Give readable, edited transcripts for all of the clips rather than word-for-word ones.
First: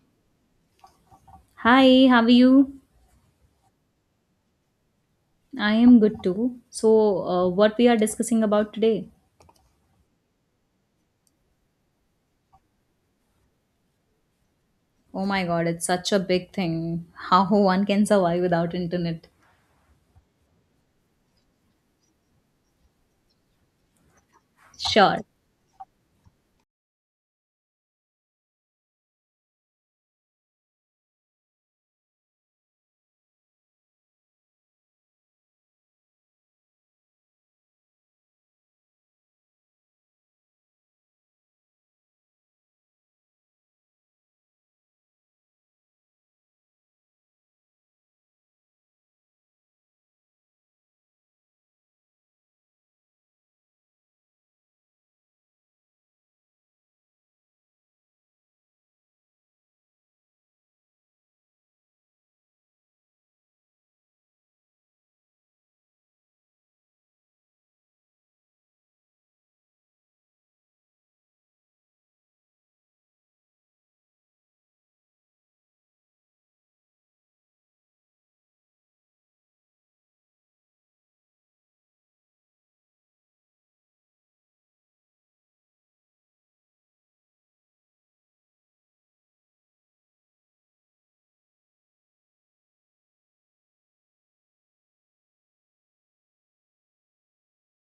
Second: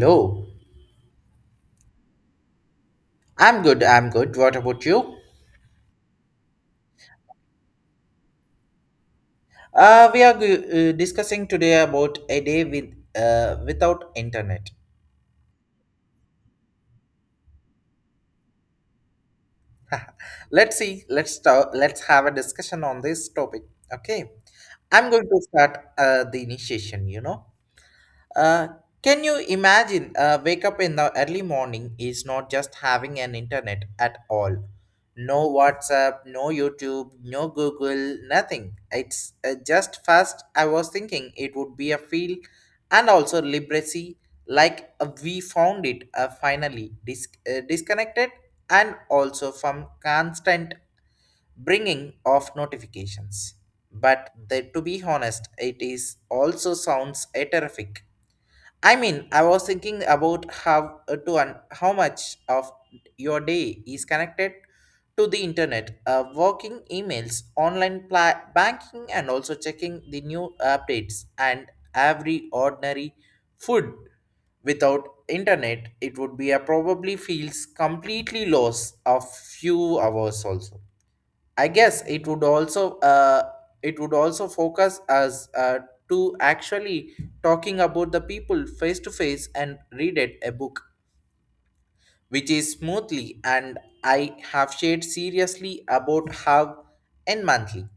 Hello. Hi, how are you? I'm good. I'm good. What about you? I am good too. So, what we are discussing about today? Uh, we are g- Discussing today about a day without internet. Oh my god, it's such a big thing. How one can survive without internet. Let's see. Let's start. Let's have a discussion on this topic. Okay. I'm Sure. going to start the initiation. You know. Uh, can you imagine wake up in the early morning is not just having an internet at all, no WhatsApp, no YouTube, no Google, nothing. It's just fast. I was thinking it would be a feel and also liberacy, like we found it finally disconnected and also from constant bringing of notifications. But to be honest, it is also sounds a terrific. I mean, I was thinking about how much of your day is connected to the internet, working emails, online banking, and also checking the new updates and every ordinary food. Without internet, it would be a probably feels completely lost of few hours also. I guess it would also focus us to actually talking about the people face to face and read it a book, which is smoothly. And I have shared seriously about how and monthly.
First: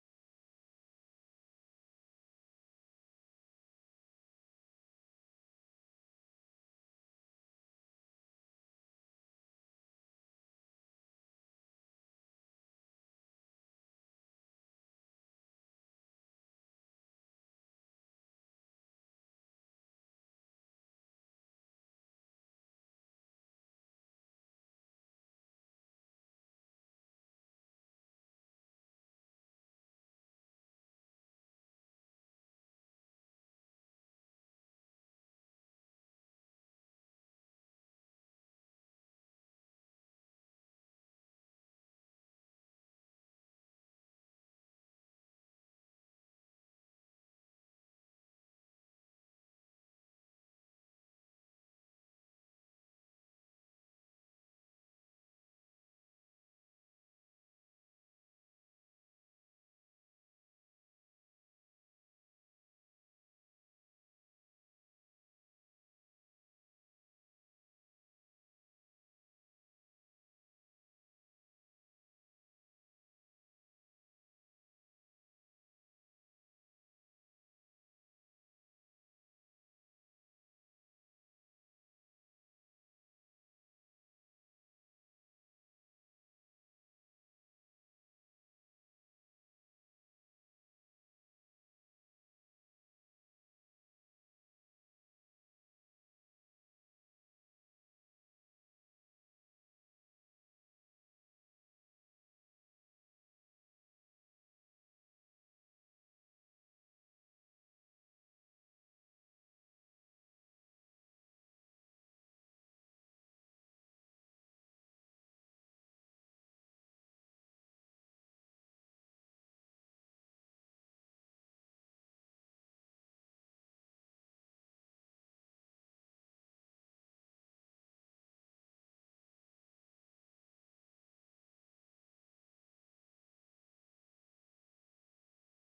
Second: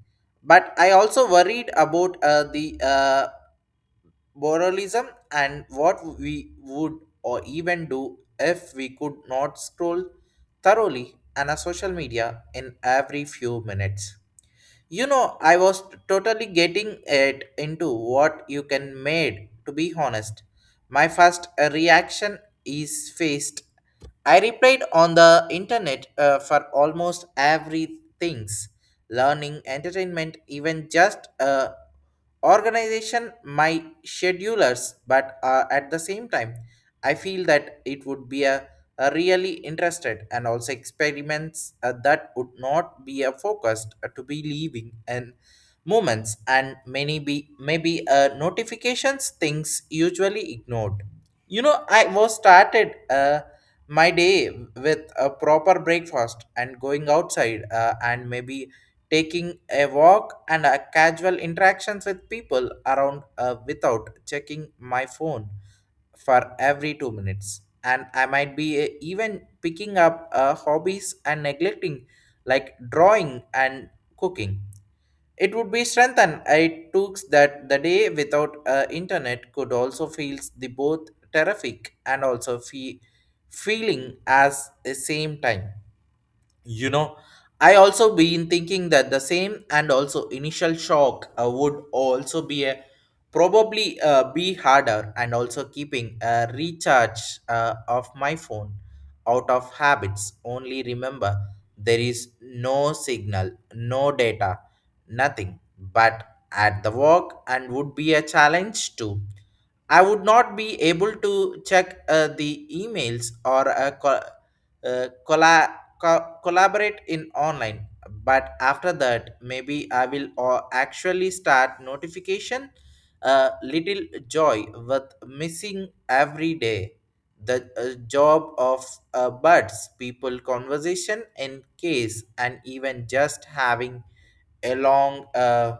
But I also worried about the moralism and what we would or even do if we could not scroll thoroughly on a social media in every few minutes. You know, I was totally getting it into what you can made, to be honest. My first reaction is faced. I replied on the internet for almost everything's: learning, entertainment, even just organization my schedulers. But at the same time, I feel that it would be a really interested and also experiments that would not be focused to be leaving and moments, and many be maybe notifications things usually ignored. You know, I was started my day with a proper breakfast and going outside and maybe taking a walk and a casual interactions with people around without checking my phone for every 2 minutes. And I might be even picking up hobbies and neglecting, like drawing and cooking. It would be strengthened. It took that the day without internet could also feels the both terrific and also feeling as the same time. You know, I also been thinking that the same and also initial shock would also be a probably be harder, and also keeping a recharge of my phone out of habits. Only remember there is no signal, no data, nothing. But at the work and would be a challenge too. I would not be able to check the emails or uh, colla collaborate in online. But after that, maybe I will actually start notification, little joy with missing every day, the job of buds people conversation in case, and even just having a long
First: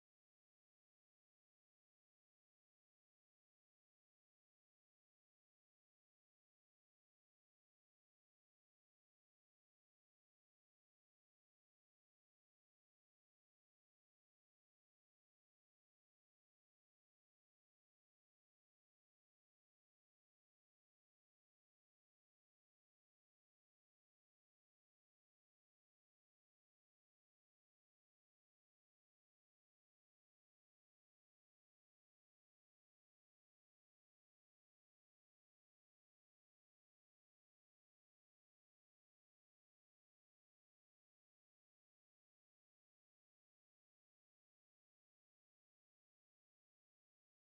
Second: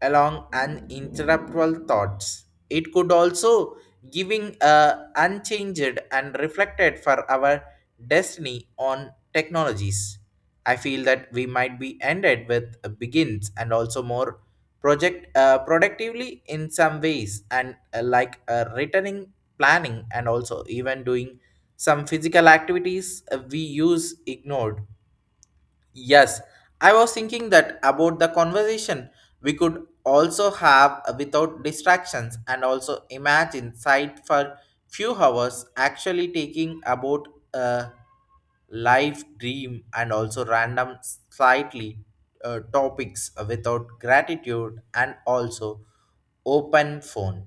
along uninterruptible thoughts. It could also giving a unchanged and reflected for our destiny on technologies. I feel that we might be ended with begins and also more project productively in some ways, and like returning planning and also even doing some physical activities we use ignored. Yes, I was thinking that about the conversation we could also have without distractions, and also imagine sight for few hours actually taking about a life dream and also random slightly topics without gratitude and also open phone.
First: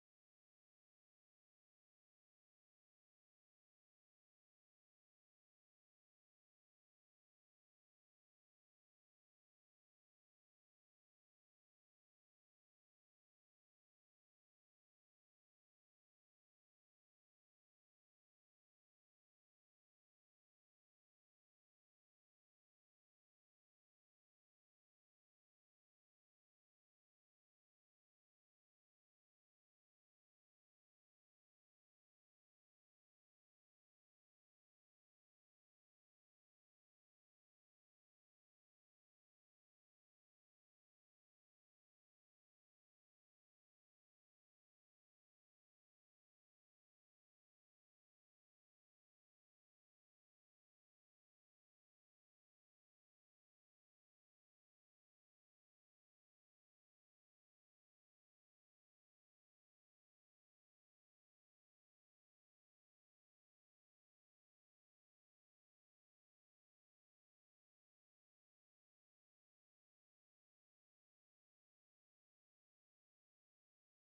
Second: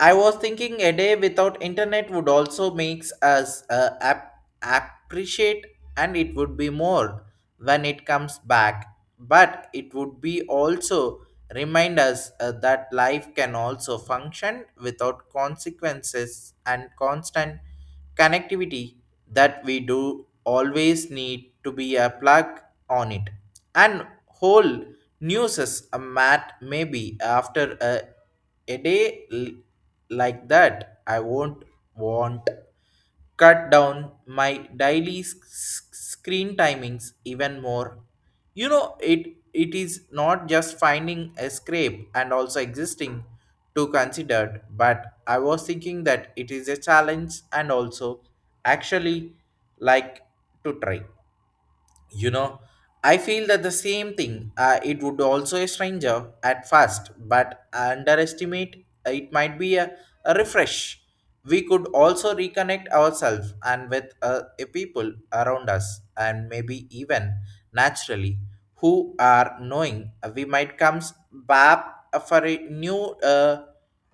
I was thinking a day without internet would also makes us appreciate, and it would be more when it comes back. But it would be also remind us that life can also function without consequences and constant connectivity, that we do always need to be a plug on it. And whole news is a mat maybe after a day like that, I won't want cut down my daily screen timings even more. You know, it is not just finding a scrape and also existing to consider. But I was thinking that it is a challenge and also actually, like, to try. You know, I feel that the same thing. It would also a stranger at first, but underestimate it might be a refresh. We could also reconnect ourselves and with a people around us, and maybe even naturally who are knowing we might comes back for a new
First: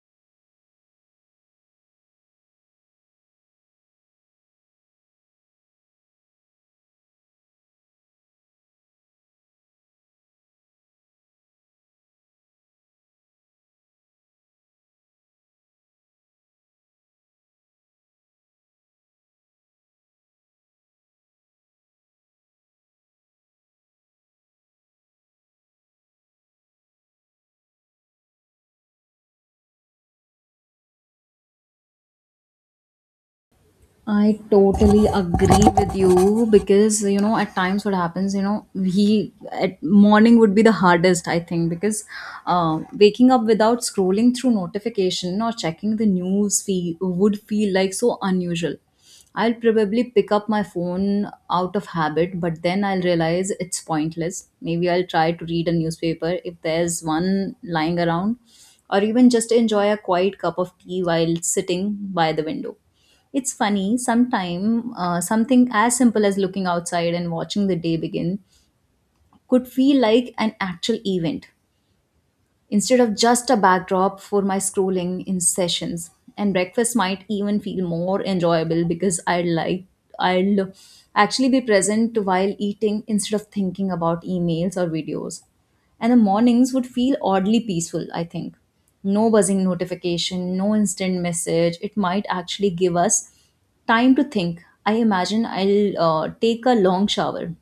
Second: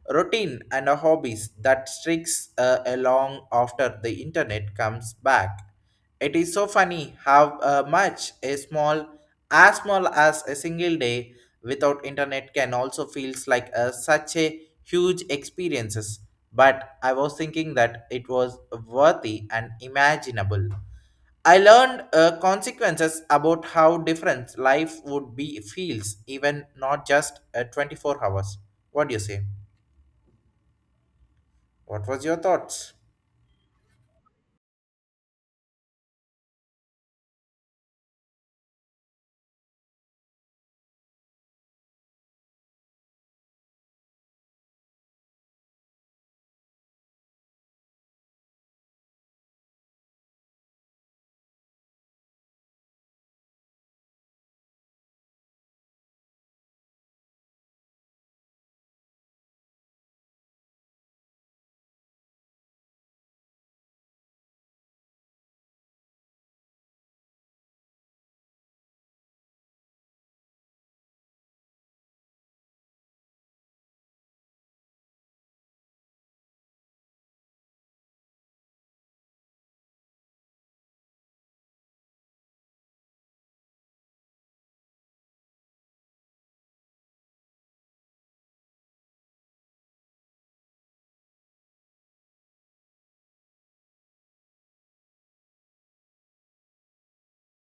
routine and a hobbies that streaks along after the internet comes back. It is so funny how much a small as a single day without internet can also feels like a, such a huge experiences. But I was thinking that it was worthy and imaginable. I learned consequences about how different life would be feels even not just 24 hours. What do you say? What was your thoughts? I totally agree with you because you know at times what happens, you know, we at morning would be the hardest I think because waking up without scrolling through notification or checking the news fee would feel like so unusual. I'll probably pick up my phone out of habit, but then I'll realize it's pointless. Maybe I'll try to read a newspaper if there's one lying around, or even just enjoy a quiet cup of tea while sitting by the window. It's funny, sometime something as simple as looking outside and watching the day begin could feel like an actual event instead of just a backdrop for my scrolling in sessions. And breakfast might even feel more enjoyable because I like I'll actually be present while eating instead of thinking about emails or videos. And the mornings would feel oddly peaceful, I think. No buzzing notification, no instant message. It might actually give us time to think. I imagine I'll take a long shower,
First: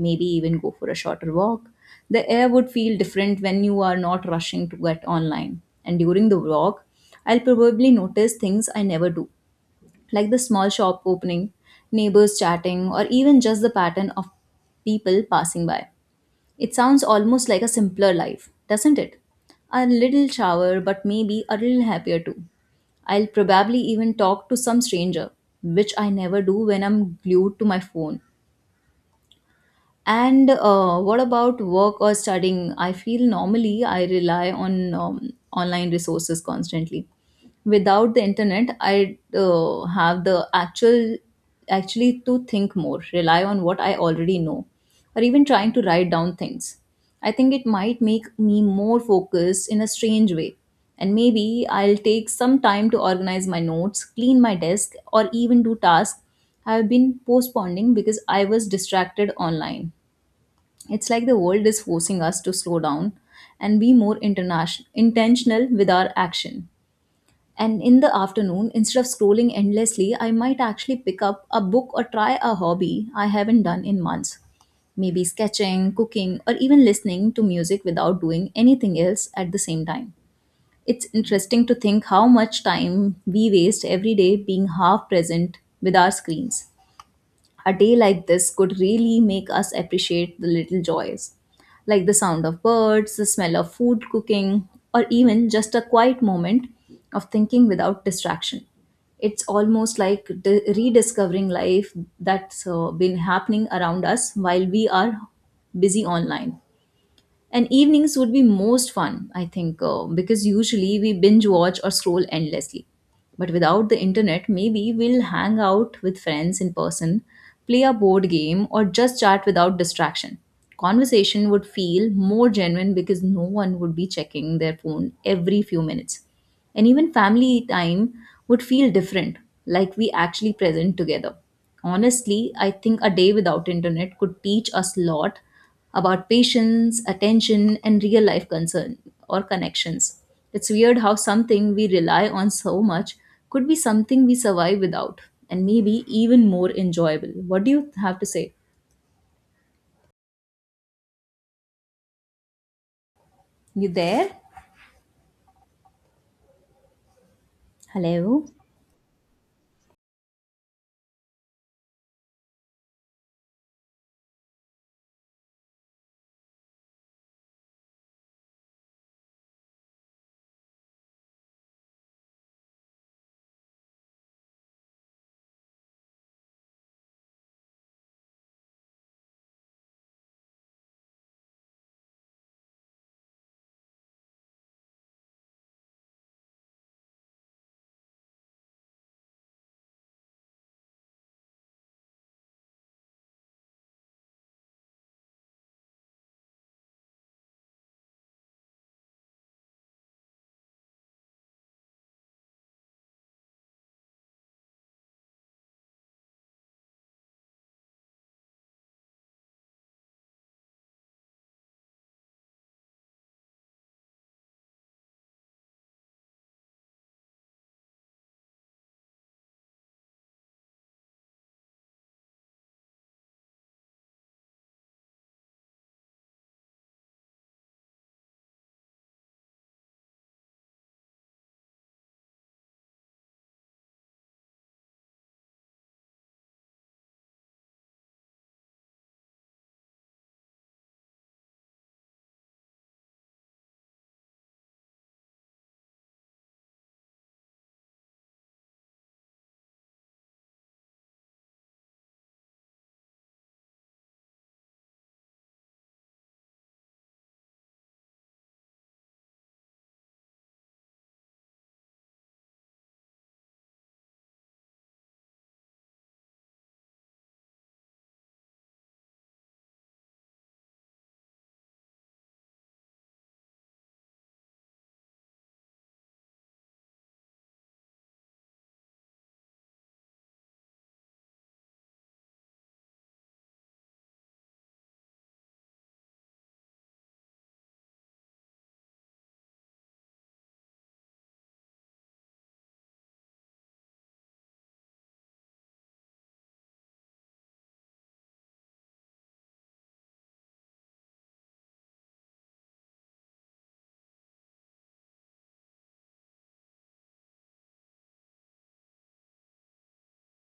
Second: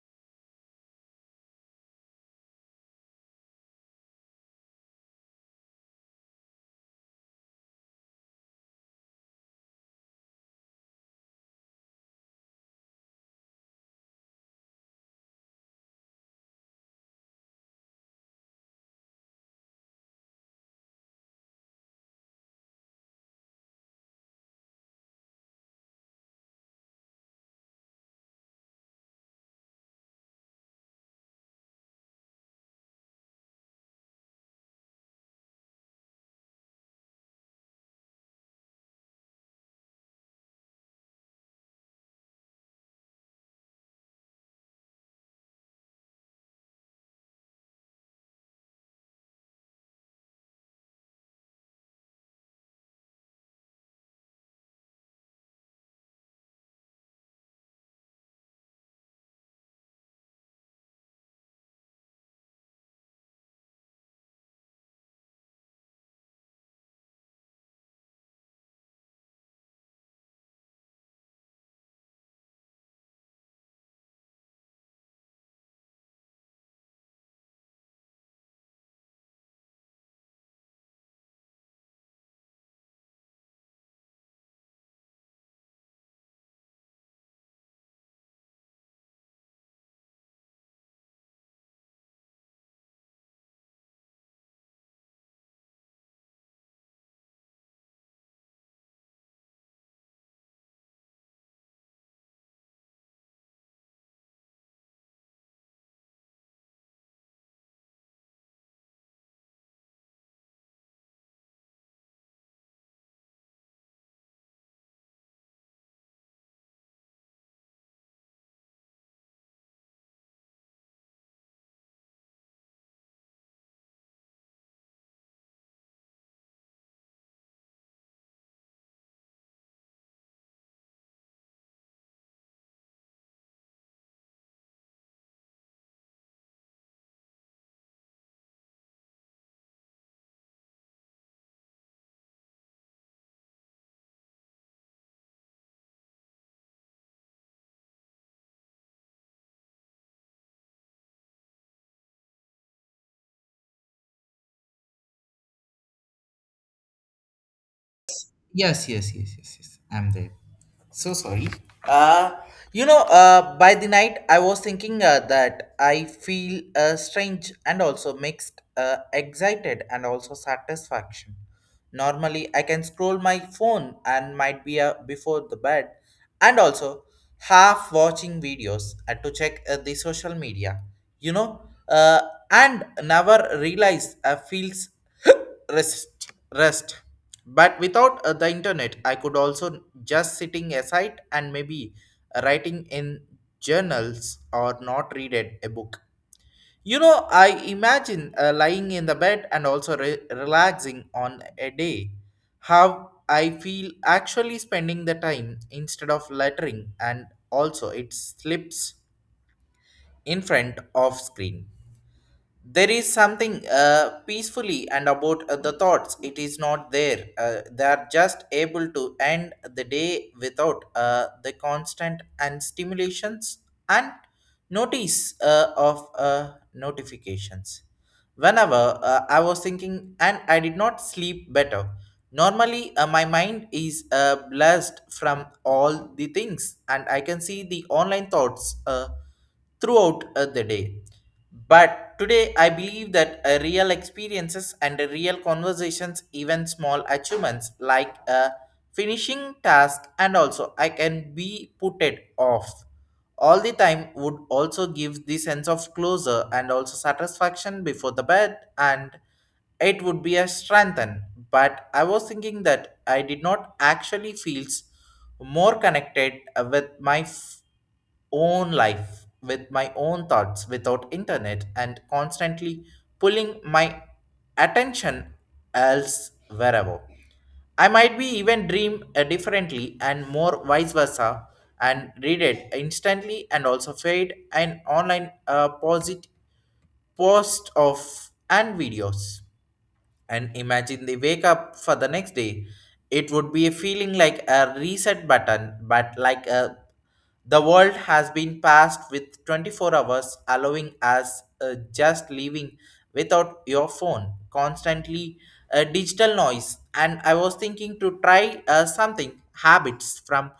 maybe even go for a shorter walk. The air would feel different when you are not rushing to get online. And during the walk, I'll probably notice things I never do, like the small shop opening, neighbors chatting, or even just the pattern of people passing by. It sounds almost like a simpler life, doesn't it? A little shower, but maybe a little happier too. I'll probably even talk to some stranger, which I never do when I'm glued to my phone. And what about work or studying? I feel normally I rely on online resources constantly. Without the internet, I have the actually to think more, rely on what I already know, or even trying to write down things. I think it might make me more focused in a strange way. And maybe I'll take some time to organize my notes, clean my desk, or even do tasks I've been postponing because I was distracted online. It's like the world is forcing us to slow down and be more intentional with our action. And in the afternoon, instead of scrolling endlessly, I might actually pick up a book or try a hobby I haven't done in months. Maybe sketching, cooking, or even listening to music without doing anything else at the same time. It's interesting to think how much time we waste every day being half present with our screens. A day like this could really make us appreciate the little joys, like the sound of birds, the smell of food cooking, or even just a quiet moment of thinking without distraction. It's almost like rediscovering life that's been happening around us while we are busy online. And evenings would be most fun, I think, because usually we binge watch or scroll endlessly, but without the internet maybe we'll hang out with friends in person, play a board game, or just chat without distraction. Conversation would feel more genuine because no one would be checking their phone every few minutes, and even family time would feel different, like we actually present together. Honestly, I think a day without internet could teach us a lot about patience, attention, and real life concern or connections. It's weird how something we rely on so much could be something we survive without and maybe even more enjoyable. What do you have to say? You there? Hello? Yes, yes, yes, yes, yes. I'm there. So sorry. Uh, you know, by the night, I was thinking that I feel strange and also mixed, excited and also satisfaction. Normally, I can scroll my phone and might be before the bed, and also half watching videos to check the social media. You know, uh, and never realize feels rest rest. But without the internet, I could also just sitting aside and maybe writing in journals or not read it, a book. You know, I imagine lying in the bed and also relaxing on a day, how I feel actually spending the time instead of lettering and also it slips in front of screen. There is something peacefully and about the thoughts. It is not there they are just able to end the day without the constant and stimulations and notice of notifications. Whenever I was thinking, and I did not sleep better. Normally my mind is blessed from all the things, and I can see the online thoughts throughout the day. But today, I believe that real experiences and real conversations, even small achievements like a finishing task, and also I can be put it off all the time, would also give the sense of closure and also satisfaction before the bed, and it would be a strengthen. But I was thinking that I did not actually feels more connected with my own life, with my own thoughts without internet and constantly pulling my attention else wherever. I might be even dream differently and more vice versa, and read it instantly and also fade an online post of and videos, and imagine they wake up for the next day. It would be a feeling like a reset button, but like a, the world has been passed with 24 hours, allowing us just living without your phone constantly, digital noise. And I was thinking to try something habits from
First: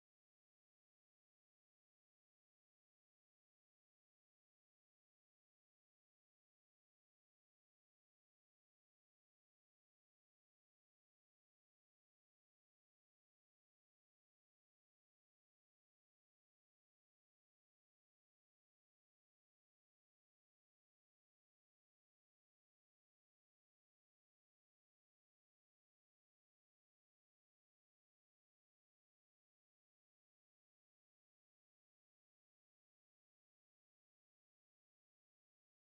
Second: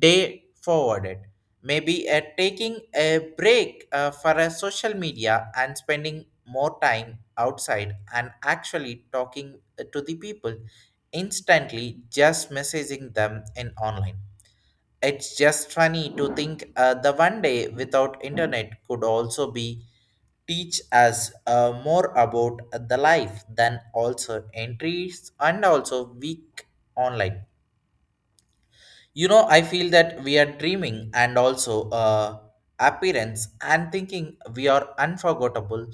day forward. Maybe taking a break for a social media and spending more time outside and actually talking to the people instantly, just messaging them in online. It's just funny to think the one day without internet could also be teach us more about the life than also entries and also weak online. You know, I feel that we are dreaming and also appearance and thinking we are unforgettable.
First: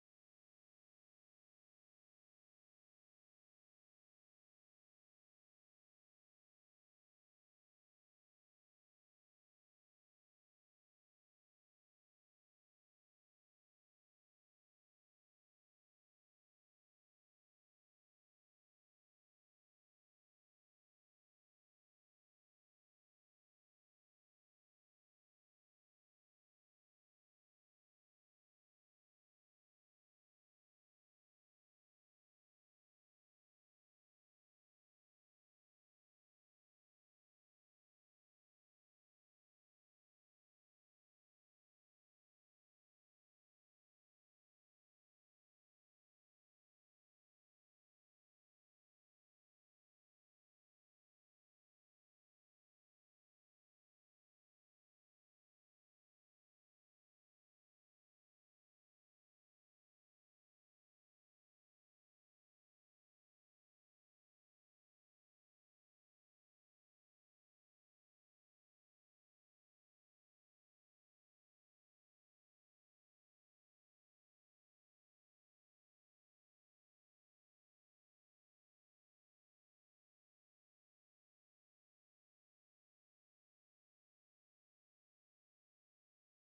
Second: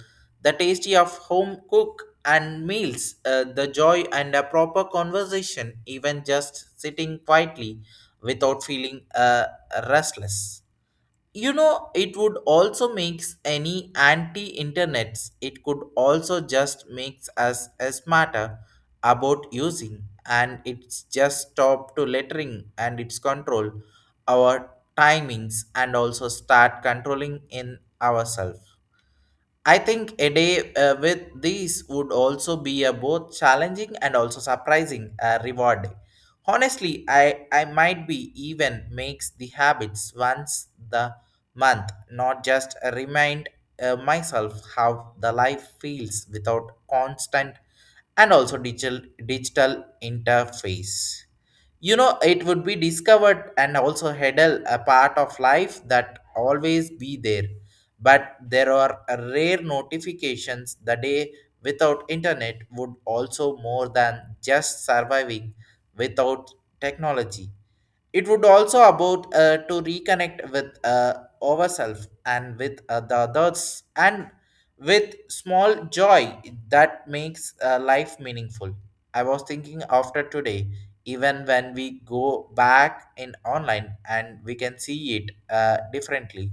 The tasty of home cook and meals, the joy and a proper conversation, even just sitting quietly without feeling restless. You know, it would also makes any anti-internets, it could also just makes us a smarter about using, and it's just stop to lettering and its control our timings and also start controlling in ourselves. I think a day with these would also be a both challenging and also surprising reward. Honestly, I might be even makes the habits once the month, not just remind myself how the life feels without constant and also digital interface. You know, it would be discovered and also hurdle a part of life that always be there, but there are rare notifications. The day without internet would also more than just surviving without technology. It would also about to reconnect with ourselves, and with the others, and with small joy that makes life meaningful. I was thinking after today, even when we go back in online and we can see it differently,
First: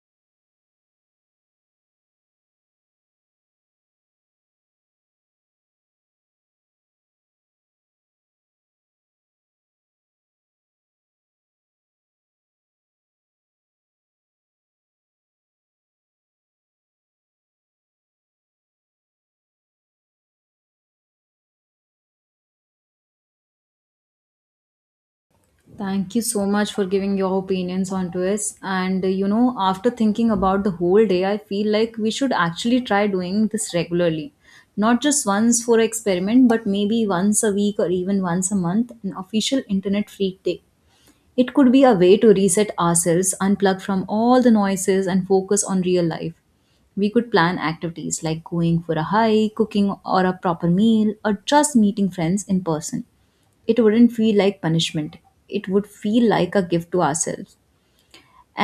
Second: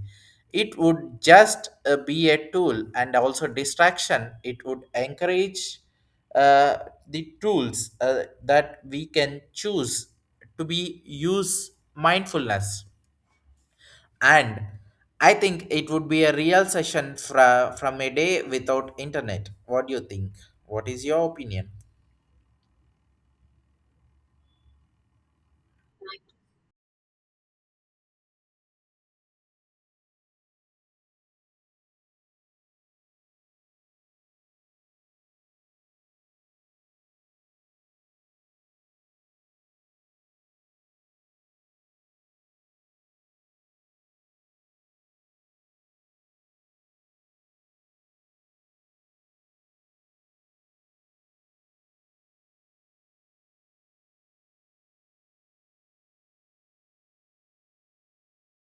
it would just be a tool and also distraction. It would encourage. Uh, the tools that we can choose to be use mindfulness. And I think it would be a real session from a day without internet. What do you think? What is your opinion? Thank you so much for giving your opinions onto this. And you know, after thinking about the whole day, I feel like we should actually try doing this regularly. Not just once for experiment, but maybe once a week or even once a month, an official internet free day. It could be a way to reset ourselves, unplug from all the noises, and focus on real life. We could plan activities like going for a hike, cooking or a proper meal, or just meeting friends in person. It wouldn't feel like punishment, it would feel like a gift to ourselves.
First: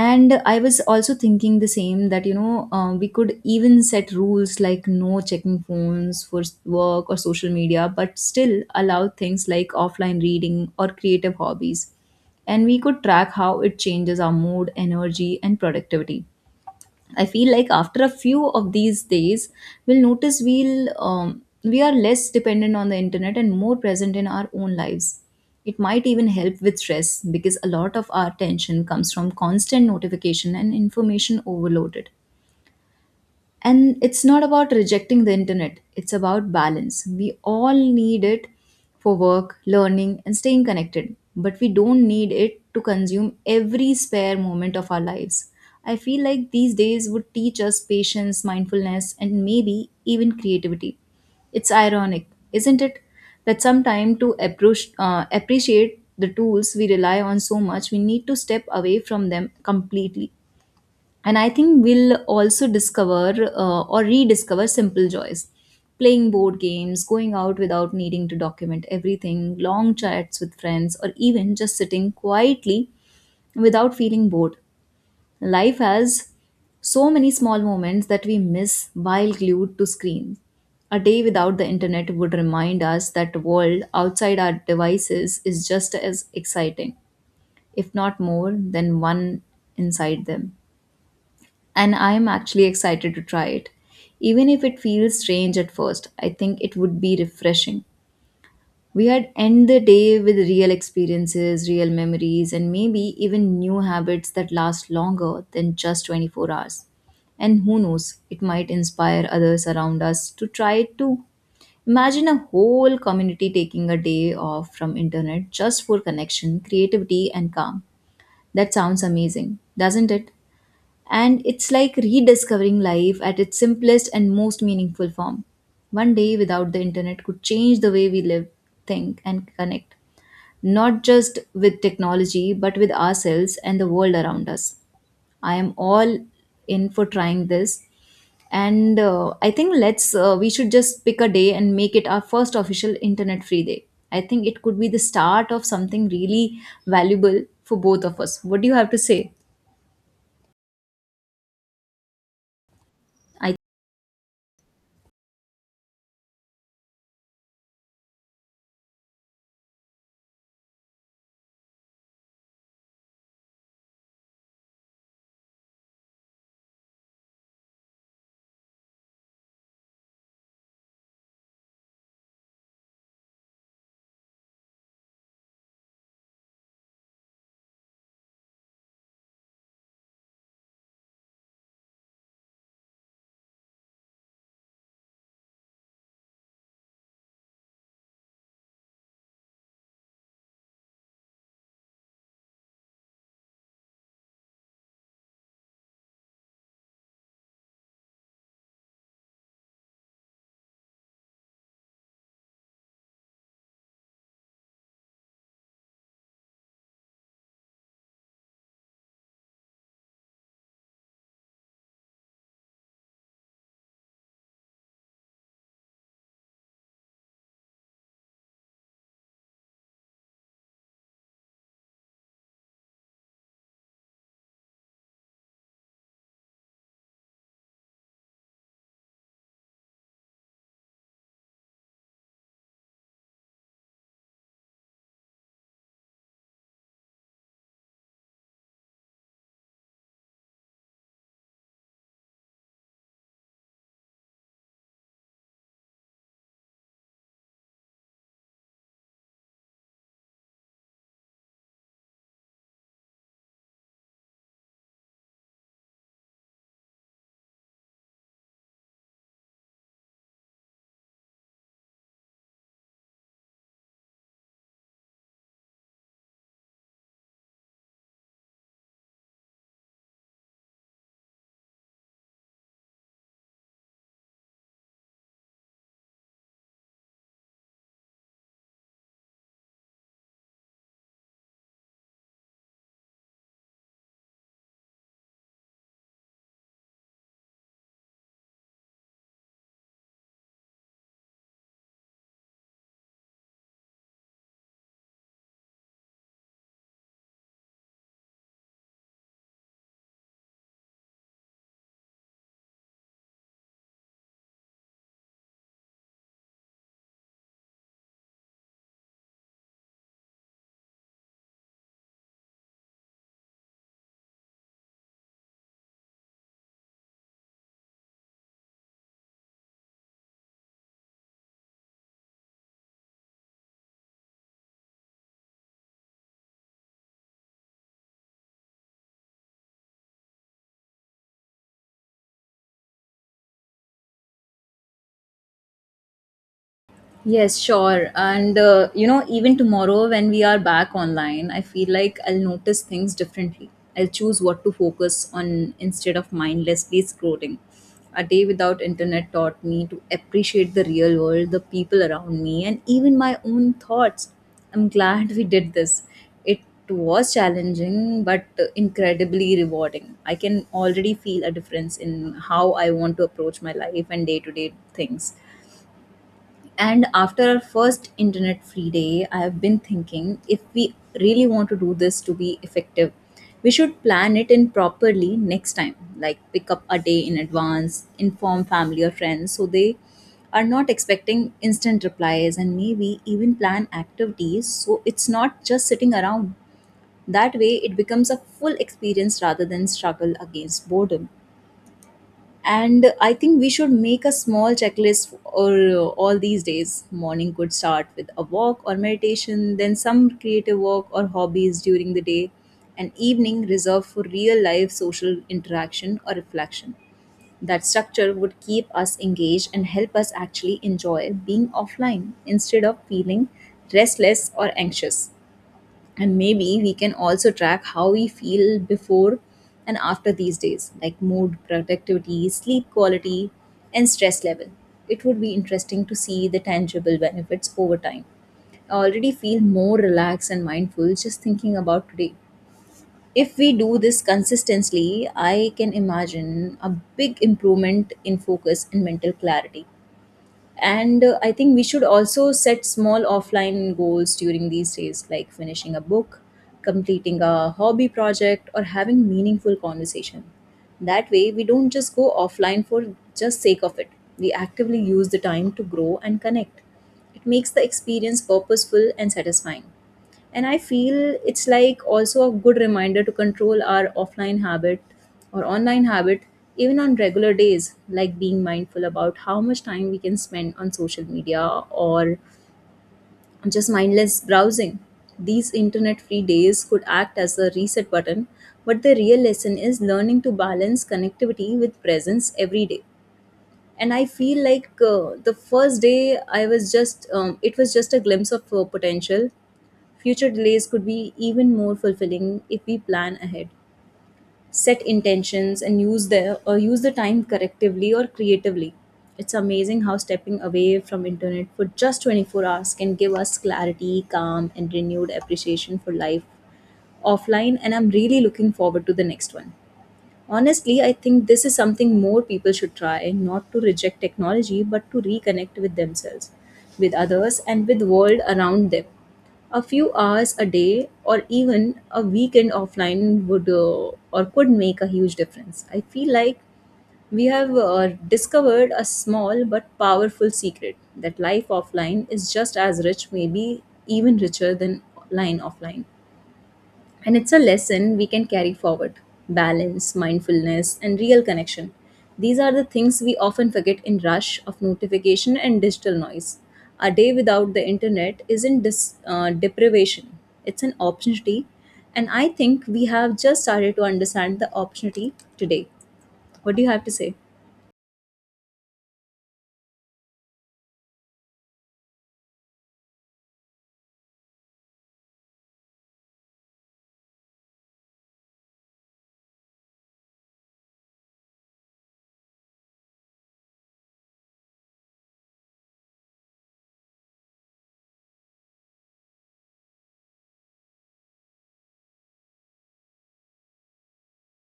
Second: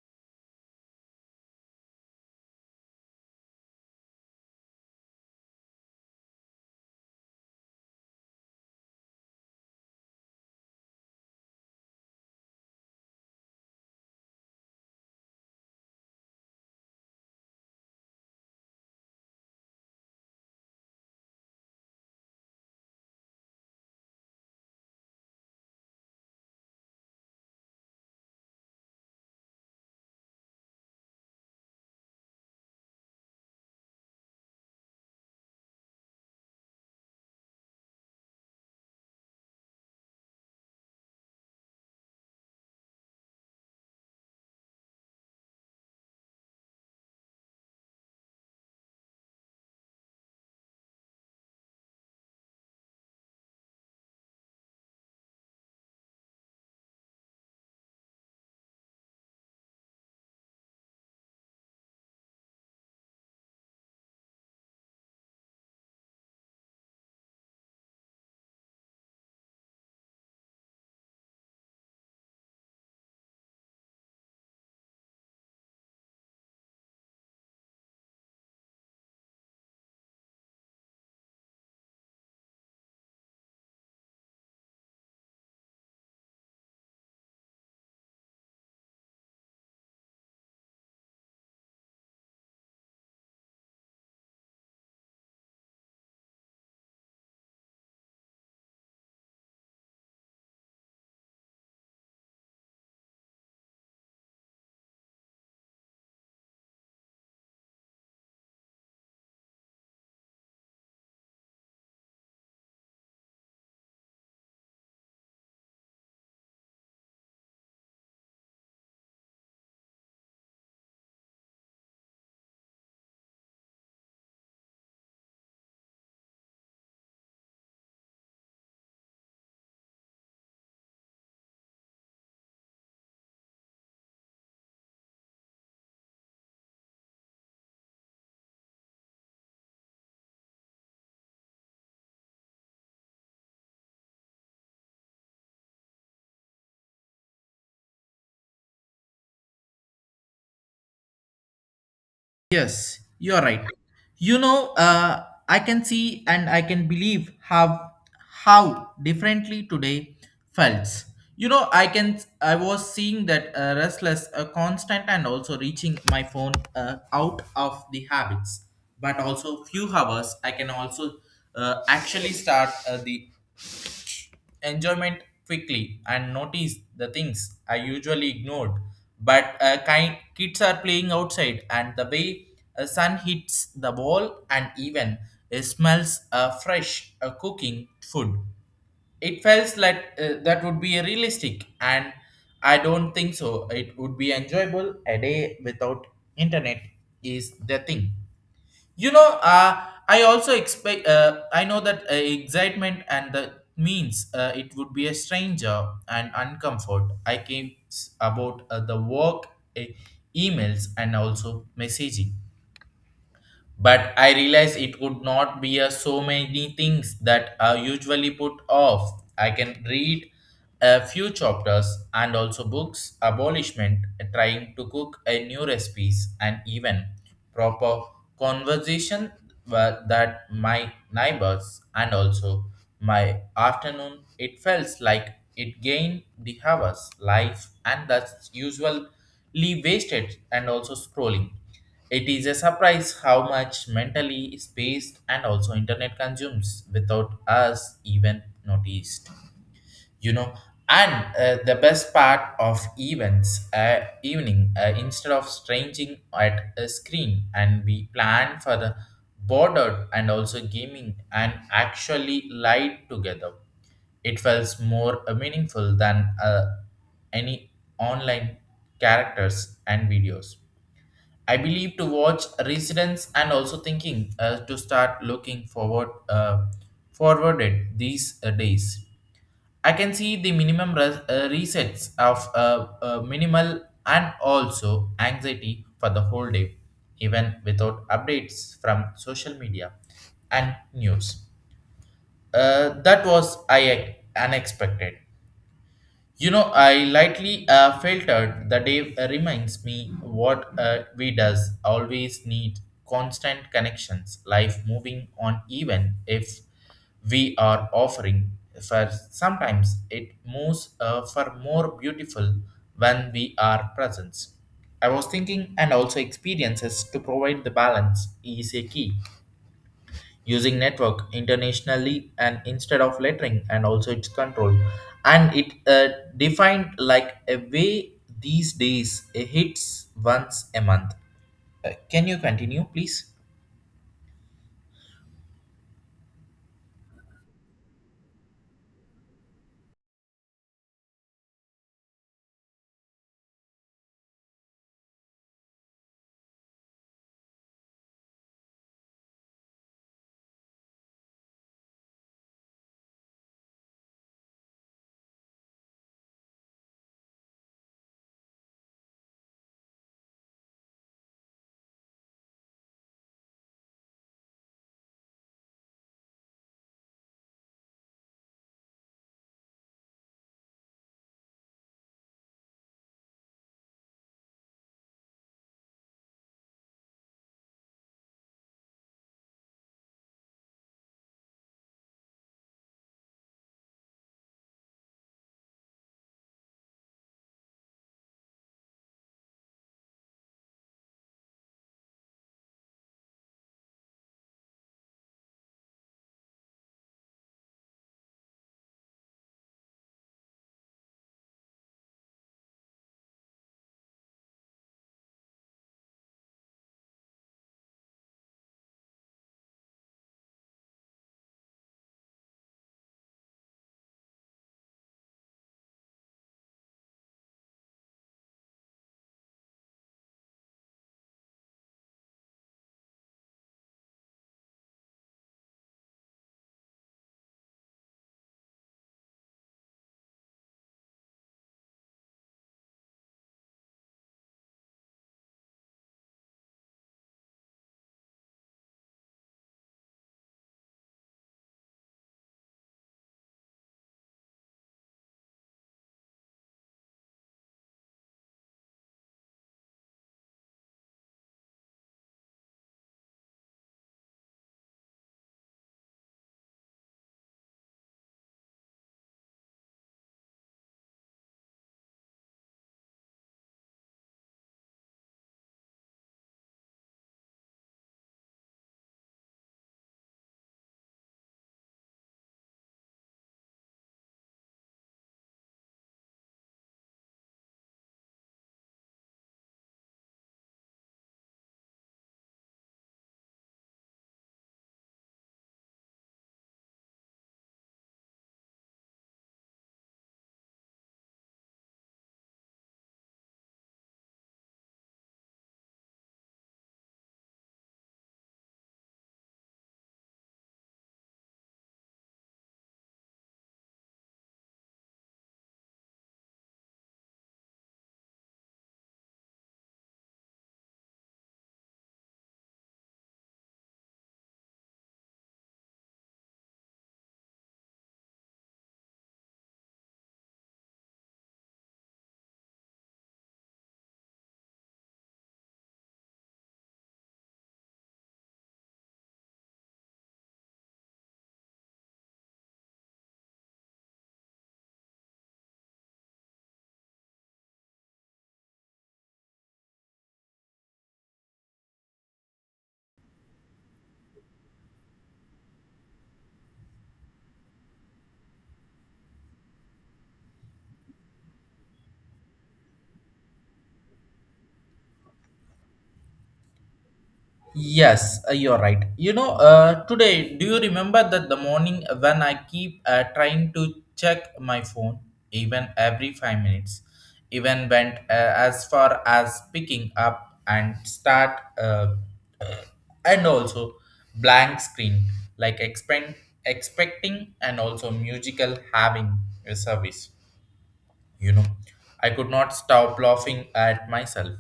And I was also thinking the same that, you know, we could even set rules like no checking phones for work or social media, but still allow things like offline reading or creative hobbies. And we could track how it changes our mood, energy and productivity. I feel like after a few of these days, we'll notice, we are less dependent on the internet and more present in our own lives. It might even help with stress because a lot of our tension comes from constant notification and information overloaded. And it's not about rejecting the internet, it's about balance. We all need it for work, learning and staying connected, but we don't need it to consume every spare moment of our lives. I feel like these days would teach us patience, mindfulness and maybe even creativity. It's ironic, isn't it, that sometime to appreciate the tools we rely on so much we need to step away from them completely. And I think we'll also discover, or rediscover, simple joys. Playing board games, going out without needing to document everything, long chats with friends, or even just sitting quietly without feeling bored. Life has so many small moments that we miss while glued to screens. A day without the internet would remind us that the world outside our devices is just as exciting, if not more, than one inside them. And I am actually excited to try it. Even if it feels strange at first, I think it would be refreshing. We had end the day with real experiences, real memories, and maybe even new habits that last longer than just 24 hours. And who knows, it might inspire others around us to try it too. Imagine a whole community taking a day off from internet just for connection, creativity and calm. That sounds amazing, doesn't it? And it's like rediscovering life at its simplest and most meaningful form. One day without the internet could change the way we live, think, and connect, not just with technology, but with ourselves and the world around us. I am all in for trying this. And I think let's we should just pick a day and make it our first official internet free day. I think it could be the start of something really valuable for both of us. What do you have to say? Yes, you're I. right. You know, I can see and I can believe how differently today felt. You know, I can I was seeing that restless, constant, and also reaching my phone out of the habits. But also few hours, I can also actually start the enjoyment quickly and notice the things I usually ignored. But kind kids are playing outside, and the way a sun hits the wall, and even it smells fresh cooking food. It feels like that would be realistic, and I don't think so. It would be enjoyable. A day without internet is the thing you know uh, I also expect I know that excitement and the means it would be a stranger and uncomfort about the work uh, emails and also messaging but I realized it would not be a so many things that are usually put off. I can read a few chapters and also books, abolishment, trying to cook a new recipes, and even proper conversation that my neighbors and also my afternoon it felt like it gained the hours life and that's usually wasted and also scrolling it is a surprise how much mentally space and also internet consumes without us even noticed. You know, and the best part of events evening instead of stranging at a screen and we plan for the border and also gaming and actually lied together. It felt more meaningful than any online characters and videos I believe to watch residents and also thinking to start looking forward forwarded these days. I can see the minimum resets of minimal and also anxiety for the whole day, even without updates from social media and news. That was I unexpected. You know, I lightly filtered the day reminds me what we does always need constant connections, life moving on even if we are offering. For sometimes it moves for more beautiful when we are present. I was thinking and also experiences to provide the balance is a key using network internationally and instead of lettering and also its control and it defined like a way these days it hits once a month. Can you continue please? Yes, sure. And you know, even tomorrow when we are back online, I feel like I'll notice things differently. I'll choose what to focus on instead of mindlessly scrolling. A day without internet taught me to appreciate the real world, the people around me, and even my own thoughts. I'm glad we did this. It was challenging, but incredibly rewarding. I can already feel a difference in how I want to approach my life and day to day things. And after our first internet free day, I have been thinking if we really want to do this to be effective, we should plan it in properly next time. Like pick up a day in advance, inform family or friends so they are not expecting instant replies, and maybe even plan activities so it's not just sitting around. That way, it becomes a full experience rather than struggle against boredom. And I think we should make a small checklist, or all these days morning could start with a walk or meditation, then some creative work or hobbies during the day, and evening reserved for real life social interaction or reflection. That structure would keep us engaged and help us actually enjoy being offline instead of feeling restless or anxious. And maybe we can also track how we feel before and after these days, like mood, productivity, sleep quality and stress level. It would be interesting to see the tangible benefits over time. I already feel more relaxed and mindful just thinking about today. If we do this consistently, I can imagine a big improvement in focus and mental clarity. And I think we should also set small offline goals during these days, like finishing a book, completing a hobby project, or having meaningful conversation. That way we don't just go offline for just sake of it, we actively use the time to grow and connect. It makes the experience purposeful and satisfying. And I feel it's like also a good reminder to control our offline habit or online habit, even on regular days, like being mindful about how much time we can spend on social media or just mindless browsing. These internet free days could act as a reset button, but the real lesson is learning to balance connectivity with presence every day. And I feel like the first day I was just it was just a glimpse of potential. Future delays could be even more fulfilling if we plan ahead, set intentions, and use the time correctively or creatively. It's amazing how stepping away from internet for just 24 hours can give us clarity, calm and renewed appreciation for life offline, and I'm really looking forward to the next one. Honestly, I think this is something more people should try, not to reject technology, but to reconnect with themselves, with others, and with world around them. A few hours a day or even a weekend offline would or could make a huge difference. I feel like we have discovered a small but powerful secret that life offline is just as rich, maybe even richer than line offline. And it's a lesson we can carry forward: balance, mindfulness, and real connection. These are the things we often forget in rush of notification and digital noise. A day without the internet isn't deprivation, it's an opportunity. And I think we have just started to understand the opportunity today. What do you have to say? Yes, you're right. Today, do you remember that the morning when I keep trying to check my phone, even every 5 minutes, even went as far as picking up and start, uh, and also blank screen, like expecting and also musical having a service you know I could not stop laughing at myself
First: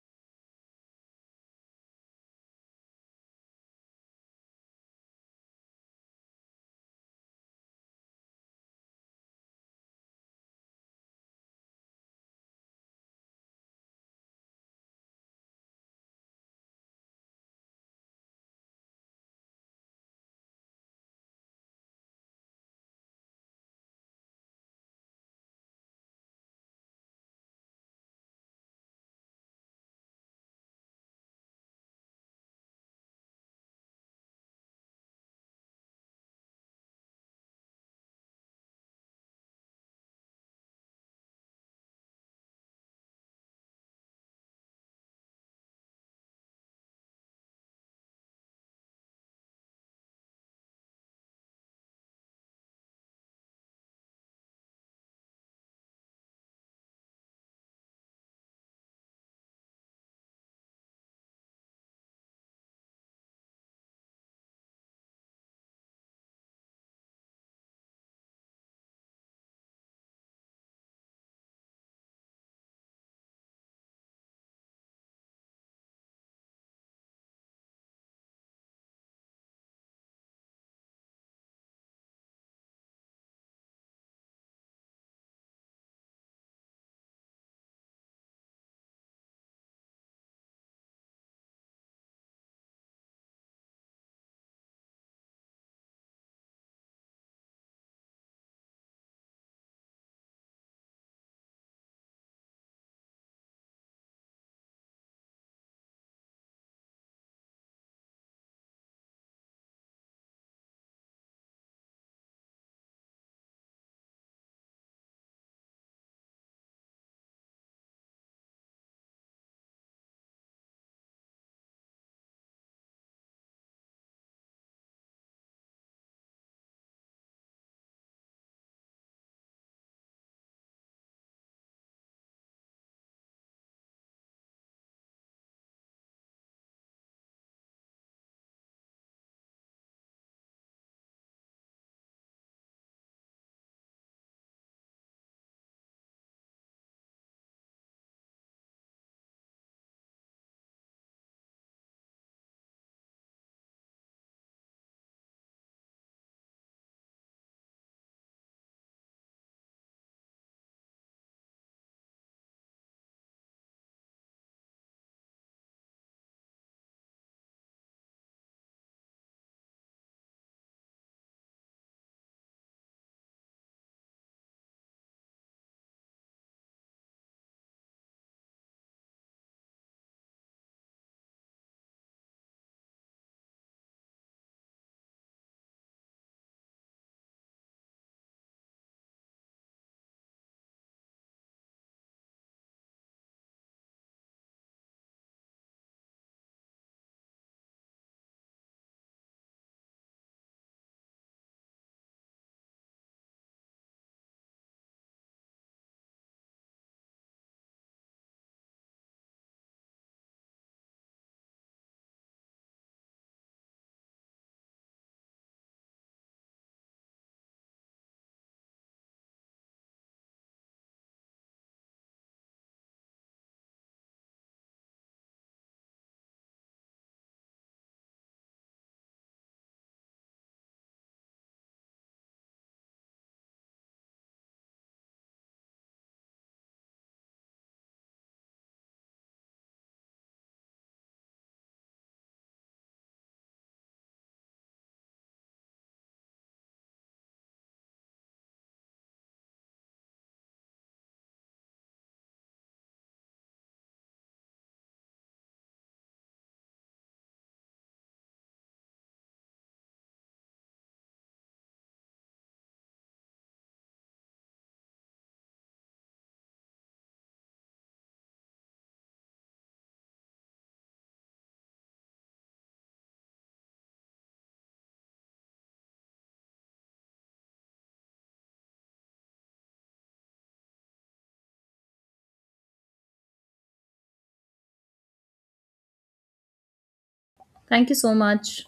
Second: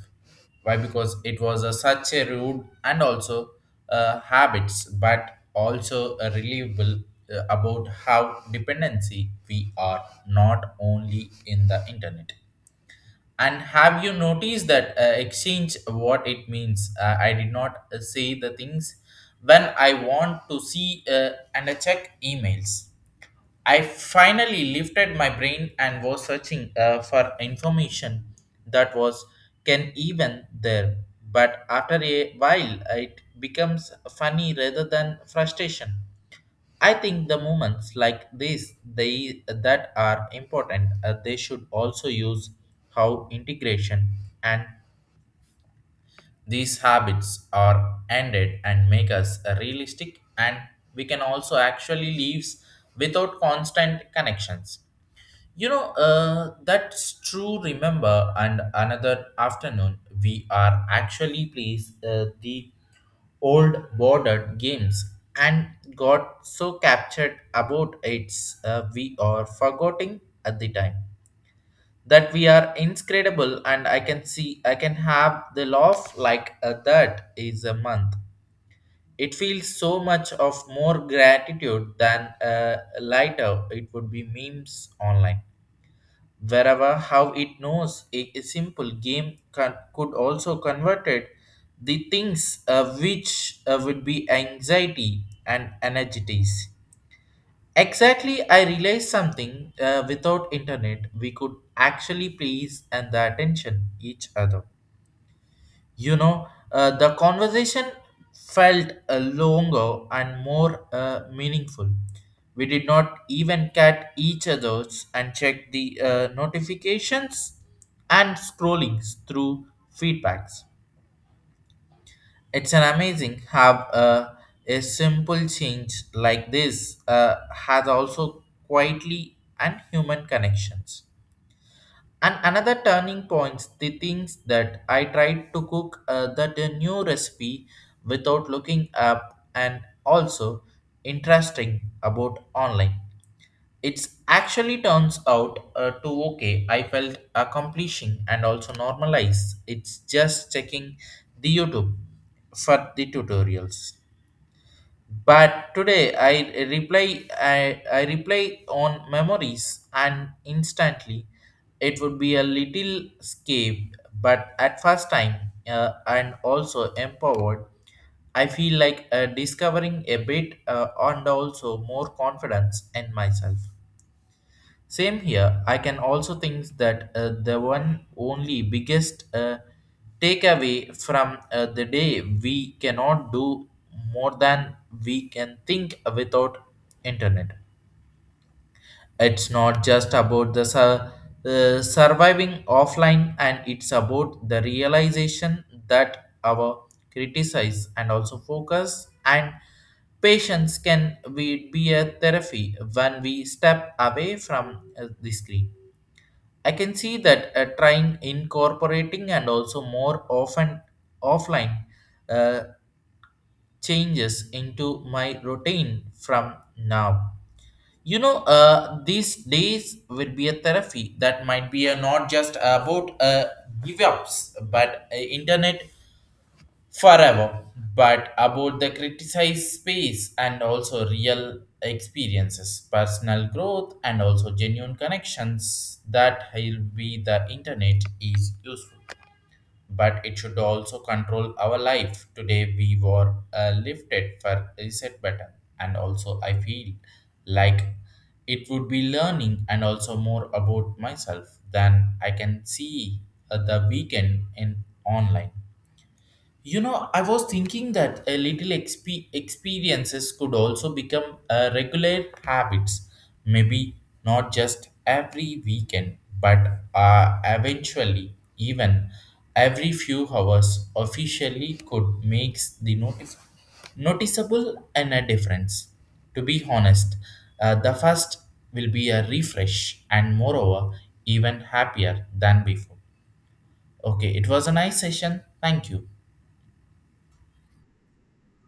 why because it was a, such a rude and also habits but also a reliable about how dependency we are not only in the internet and have you noticed that exchange what it means I did not say the things when I want to see and check emails. I finally lifted my brain and was searching for information that was can even there. But after a while, it becomes funny rather than frustration. I think the moments like this, they that are important, they should also use how integration and these habits are ended and make us realistic, and we can also actually live without constant connections. That's true. Remember, and another afternoon, we are actually plays the old border games and got so captured about its we are forgetting at the time that we are inscredible and I can see I can have the laugh like that is a month it feels so much of more gratitude than lighter it would be memes online wherever how it knows a simple game could also convert it the things which would be anxiety and energies exactly I realized something without internet we could actually please and the attention each other. The conversation felt longer and more meaningful. We did not even cat each other's and check the notifications and scrollings through feedbacks. It's an amazing how a simple change like this has also quietly and human connections. And another turning points, the things that I tried to cook that a new recipe without looking up and also interesting about online. It's actually turns out to okay. I felt accomplishing and also normalized. It's just checking the YouTube for the tutorials. But today I reply on memories and instantly it would be a little escape but at first time and also empowered. I feel like discovering a bit and also more confidence in myself. Same here. I can also think that the one only biggest takeaway from the day we cannot do more than we can think without internet. It's not just about the surviving offline, and it's about the realization that our criticize and also focus and patience can we be a therapy when we step away from the screen. I can see that trying incorporating and also more often offline uh, changes into my routine from now. These days will be a therapy that might be a not just about give ups, but internet forever, but about the criticized space and also real experiences, personal growth, and also genuine connections that will be the internet is useful. But it should also control our life. Today we were lifted for reset button, and also I feel like it would be learning and also more about myself than I can see at the weekend in online. I was thinking that a little experiences could also become regular habits. Maybe not just every weekend, but eventually, even every few hours, officially could makes the noticeable and a difference. To be honest, the first will be a refresh and moreover, even happier than before. Okay, it was a nice session. Thank you. Thank you so much.